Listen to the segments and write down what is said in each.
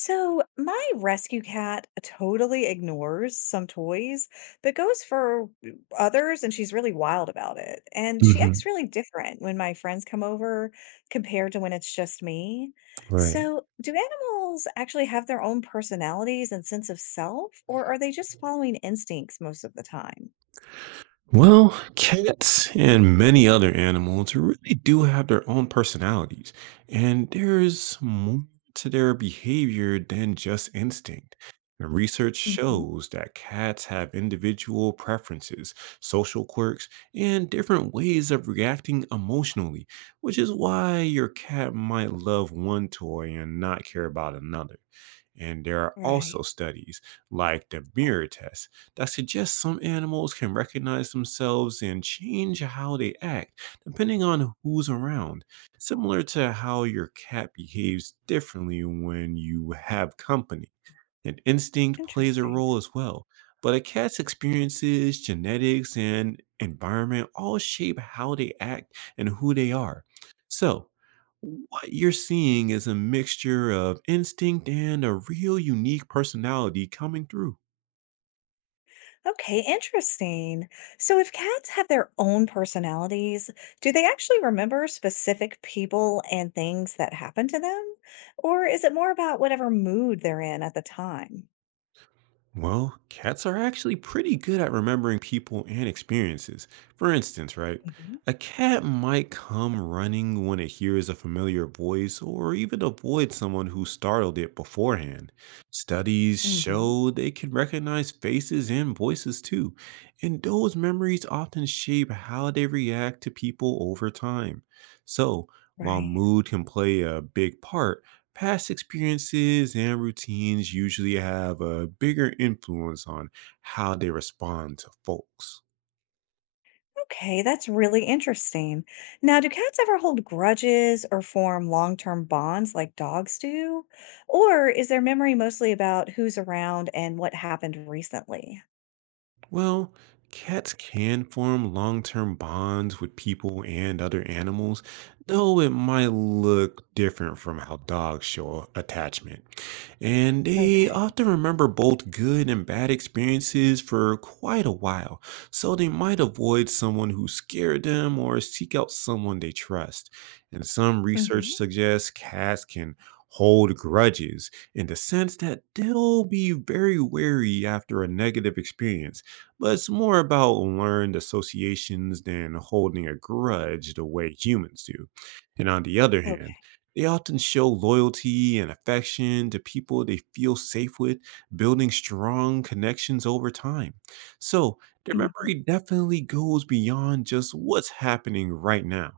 So, my rescue cat totally ignores some toys, but goes for others, and she's really wild about it. And she acts Hmm. really different when my friends come over compared to when it's just me. Right. So, do animals actually have their own personalities and sense of self, or are they just following instincts most of the time? Well, cats and many other animals really do have their own personalities, and there's more to their behavior than just instinct. And research Hmm. shows that cats have individual preferences, social quirks, and different ways of reacting emotionally, which is why your cat might love one toy and not care about another. And there are Right. also studies like the mirror test that suggest some animals can recognize themselves and change how they act depending on who's around, similar to how your cat behaves differently when you have company and instinct plays a Interesting. role as well. But a cat's experiences, genetics, and environment all shape how they act and who they are. So, what you're seeing is a mixture of instinct and a real unique personality coming through. Okay, interesting. So, if cats have their own personalities, do they actually remember specific people and things that happened to them? Or is it more about whatever mood they're in at the time? Well, cats are actually pretty good at remembering people and experiences. For instance, right? Hmm. A cat might come running when it hears a familiar voice or even avoid someone who startled it beforehand. Studies Hmm. show they can recognize faces and voices too, and those memories often shape how they react to people over time. So, while Right. mood can play a big part, past experiences and routines usually have a bigger influence on how they respond to folks. Okay, that's really interesting. Now, do cats ever hold grudges or form long-term bonds like dogs do? Or is their memory mostly about who's around and what happened recently? Well, cats can form long term bonds with people and other animals, though it might look different from how dogs show attachment. And they Okay. often remember both good and bad experiences for quite a while, so they might avoid someone who scared them or seek out someone they trust. And some research Hmm. suggests cats can hold grudges in the sense that they'll be very wary after a negative experience, but it's more about learned associations than holding a grudge the way humans do. And on the other hand, Okay. they often show loyalty and affection to people they feel safe with, building strong connections over time. So, their Hmm. memory definitely goes beyond just what's happening right now.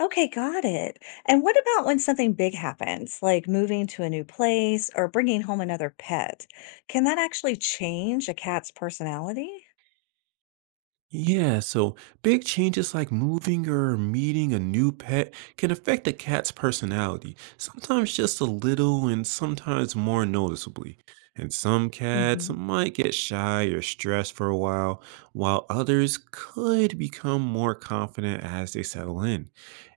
Okay, got it. And what about when something big happens, like moving to a new place or bringing home another pet? Can that actually change a cat's personality? Yeah, so big changes like moving or meeting a new pet can affect a cat's personality, sometimes just a little and sometimes more noticeably. And some cats Hmm. might get shy or stressed for a while others could become more confident as they settle in.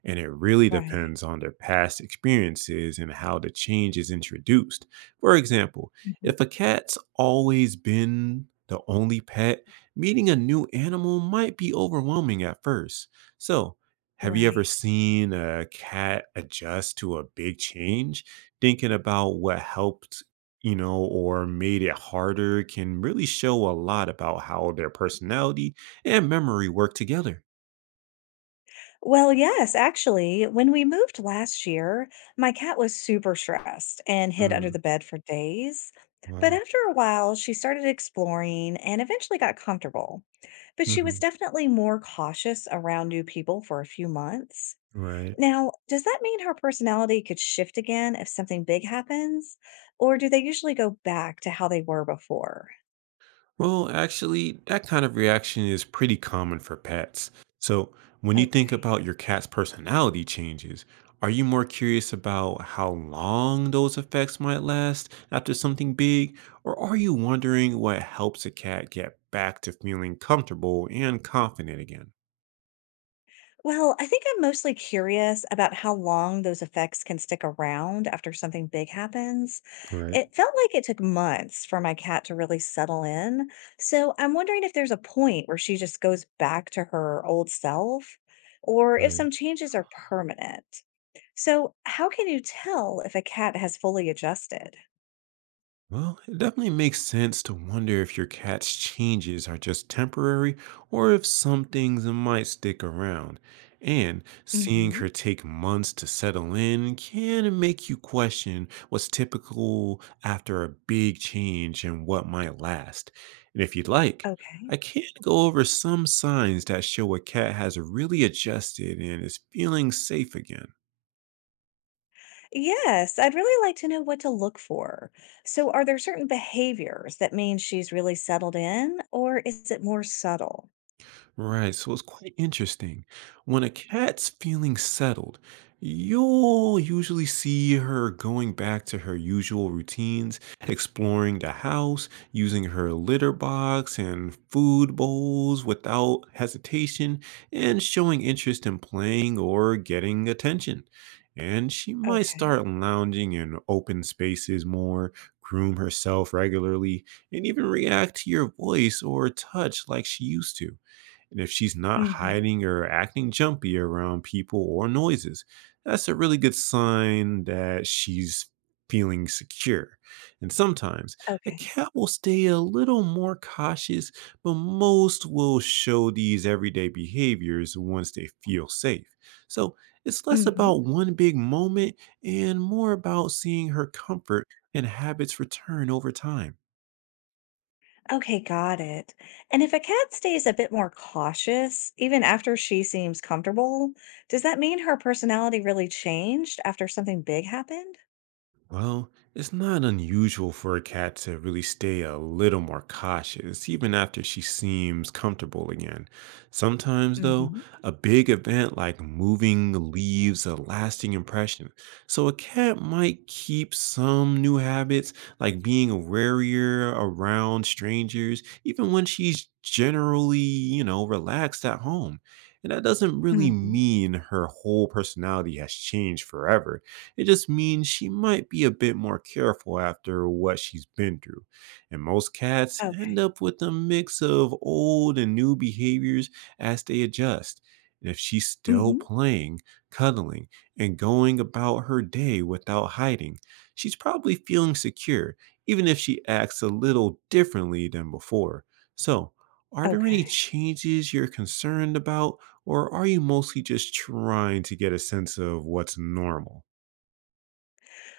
And it really Right. depends on their past experiences and how the change is introduced. For example, Hmm. if a cat's always been the only pet, meeting a new animal might be overwhelming at first. So, have you ever Right. seen a cat adjust to a big change? Thinking about what helped, or made it harder can really show a lot about how their personality and memory work together. Well, yes, actually, when we moved last year, my cat was super stressed and hid under Mm, the bed for days. But wow. after a while, she started exploring and eventually got comfortable. But she was Hmm. definitely more cautious around new people for a few months. Right. Now, does that mean her personality could shift again if something big happens? Or do they usually go back to how they were before? Well, actually, that kind of reaction is pretty common for pets. So, when you Okay. think about your cat's personality changes, are you more curious about how long those effects might last after something big, or are you wondering what helps a cat get back to feeling comfortable and confident again? Well, I think I'm mostly curious about how long those effects can stick around after something big happens. Right. It felt like it took months for my cat to really settle in. So I'm wondering if there's a point where she just goes back to her old self or if Right. some changes are permanent. So, how can you tell if a cat has fully adjusted? Well, it definitely makes sense to wonder if your cat's changes are just temporary or if some things might stick around. And seeing Mhm. her take months to settle in can make you question what's typical after a big change and what might last. And if you'd like, Okay. I can go over some signs that show a cat has really adjusted and is feeling safe again. Yes, I'd really like to know what to look for. So, are there certain behaviors that mean she's really settled in, or is it more subtle? Right, so it's quite interesting. When a cat's feeling settled, you'll usually see her going back to her usual routines, exploring the house, using her litter box and food bowls without hesitation, and showing interest in playing or getting attention. And she might Okay. start lounging in open spaces more, groom herself regularly, and even react to your voice or touch like she used to, and if she's not Mm-hmm. hiding or acting jumpy around people or noises, that's a really good sign that she's feeling secure. And sometimes a Okay. cat will stay a little more cautious, but most will show these everyday behaviors once they feel safe. So it's less Mm-hmm. about one big moment and more about seeing her comfort and habits return over time. Okay, got it. And if a cat stays a bit more cautious, even after she seems comfortable, does that mean her personality really changed after something big happened? Well, it's not unusual for a cat to really stay a little more cautious, even after she seems comfortable again. Sometimes, though, Mm-hmm. a big event like moving leaves a lasting impression, so a cat might keep some new habits, like being warier around strangers, even when she's generally, relaxed at home. And that doesn't really Mm-hmm. mean her whole personality has changed forever, it just means she might be a bit more careful after what she's been through. And most cats end Okay. up with a mix of old and new behaviors as they adjust. And if she's still Mm-hmm. playing, cuddling, and going about her day without hiding, she's probably feeling secure, even if she acts a little differently than before. So, are there any Okay. changes you're concerned about, or are you mostly just trying to get a sense of what's normal?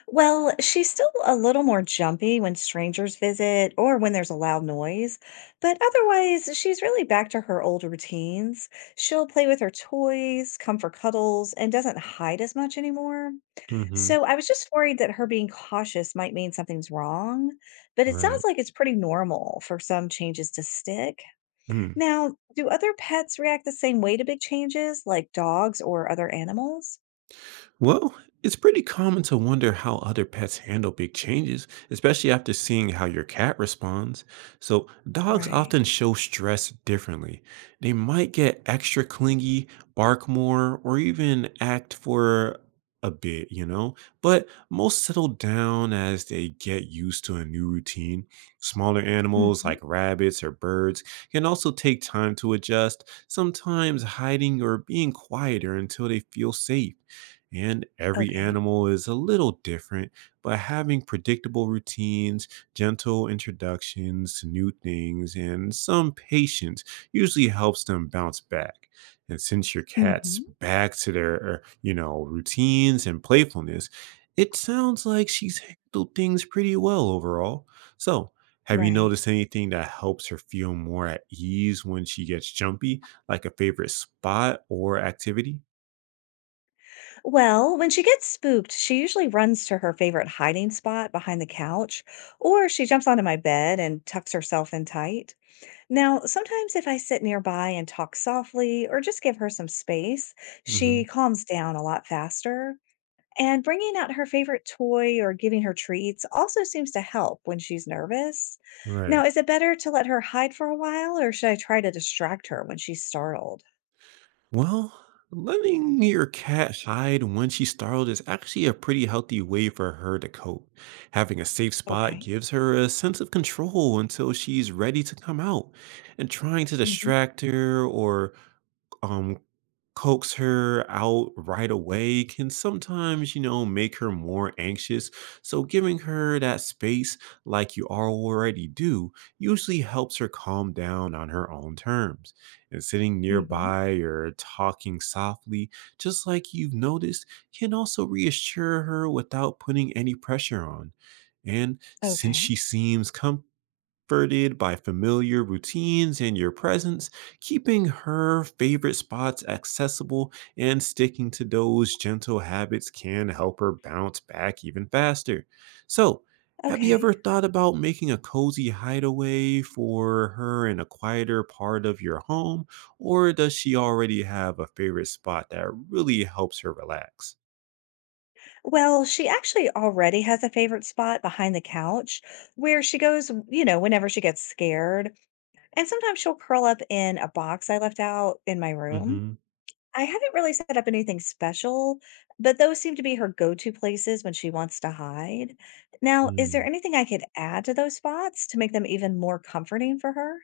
Well, she's still a little more jumpy when strangers visit or when there's a loud noise, but otherwise, she's really back to her old routines. She'll play with her toys, come for cuddles, and doesn't hide as much anymore. Mhm. So I was just worried that her being cautious might mean something's wrong, but it sounds Right. like it's pretty normal for some changes to stick. Mm. Now, do other pets react the same way to big changes, like dogs or other animals? Well, it's pretty common to wonder how other pets handle big changes, especially after seeing how your cat responds. So, dogs Right. often show stress differently. They might get extra clingy, bark more, or even act for a bit, But most settle down as they get used to a new routine. Smaller animals Hmm. like rabbits or birds can also take time to adjust, sometimes hiding or being quieter until they feel safe. And every Okay. animal is a little different, but having predictable routines, gentle introductions to new things, and some patience usually helps them bounce back. And since your cat's Hmm. back to their, routines and playfulness, it sounds like she's handled things pretty well overall. So, have you Right. noticed anything that helps her feel more at ease when she gets jumpy, like a favorite spot or activity? Well, when she gets spooked, she usually runs to her favorite hiding spot behind the couch, or she jumps onto my bed and tucks herself in tight. Now, sometimes if I sit nearby and talk softly or just give her some space, Hmm. she calms down a lot faster. And bringing out her favorite toy or giving her treats also seems to help when she's nervous. Right. Now, is it better to let her hide for a while, or should I try to distract her when she's startled? Well, letting your cat hide when she's startled is actually a pretty healthy way for her to cope. Having a safe spot Okay. gives her a sense of control until she's ready to come out, and trying to Hmm. distract her or um, coax her out right away can sometimes, make her more anxious. So giving her that space, like you already do, usually helps her calm down on her own terms. And sitting Hmm. nearby or talking softly, just like you've noticed, can also reassure her without putting any pressure on. And since Okay. she seems comfortable, comforted by familiar routines and your presence, keeping her favorite spots accessible and sticking to those gentle habits can help her bounce back even faster. So, have you Okay. ever thought about making a cozy hideaway for her in a quieter part of your home? Or does she already have a favorite spot that really helps her relax? Well, she actually already has a favorite spot behind the couch where she goes, you know, whenever she gets scared. And sometimes she'll curl up in a box I left out in my room. Hmm. I haven't really set up anything special, but those seem to be her go to places when she wants to hide. Now, is there anything I could add to those spots to make them even more comforting for her?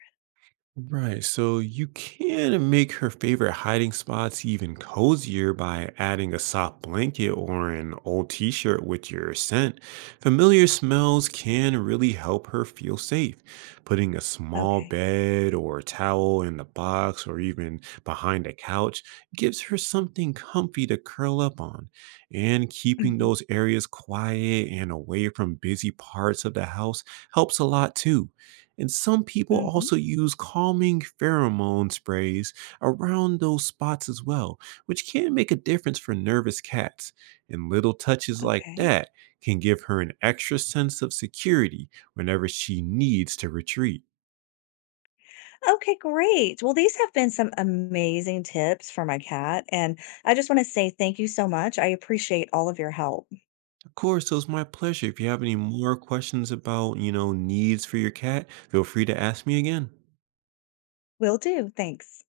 Right. So you can make her favorite hiding spots even cozier by adding a soft blanket or an old t shirt with your scent. Familiar smells can really help her feel safe. Putting a small Okay. bed or towel in the box or even behind a couch gives her something comfy to curl up on. And keeping Hmm. those areas quiet and away from busy parts of the house helps a lot too. And some people Hmm. also use calming pheromone sprays around those spots as well, which can make a difference for nervous cats. And little touches like Okay. that can give her an extra sense of security whenever she needs to retreat. Okay, great. Well, these have been some amazing tips for my cat, and I just want to say thank you so much. I appreciate all of your help. Of course, it was my pleasure. If you have any more questions about, needs for your cat, feel free to ask me again. Will do. Thanks.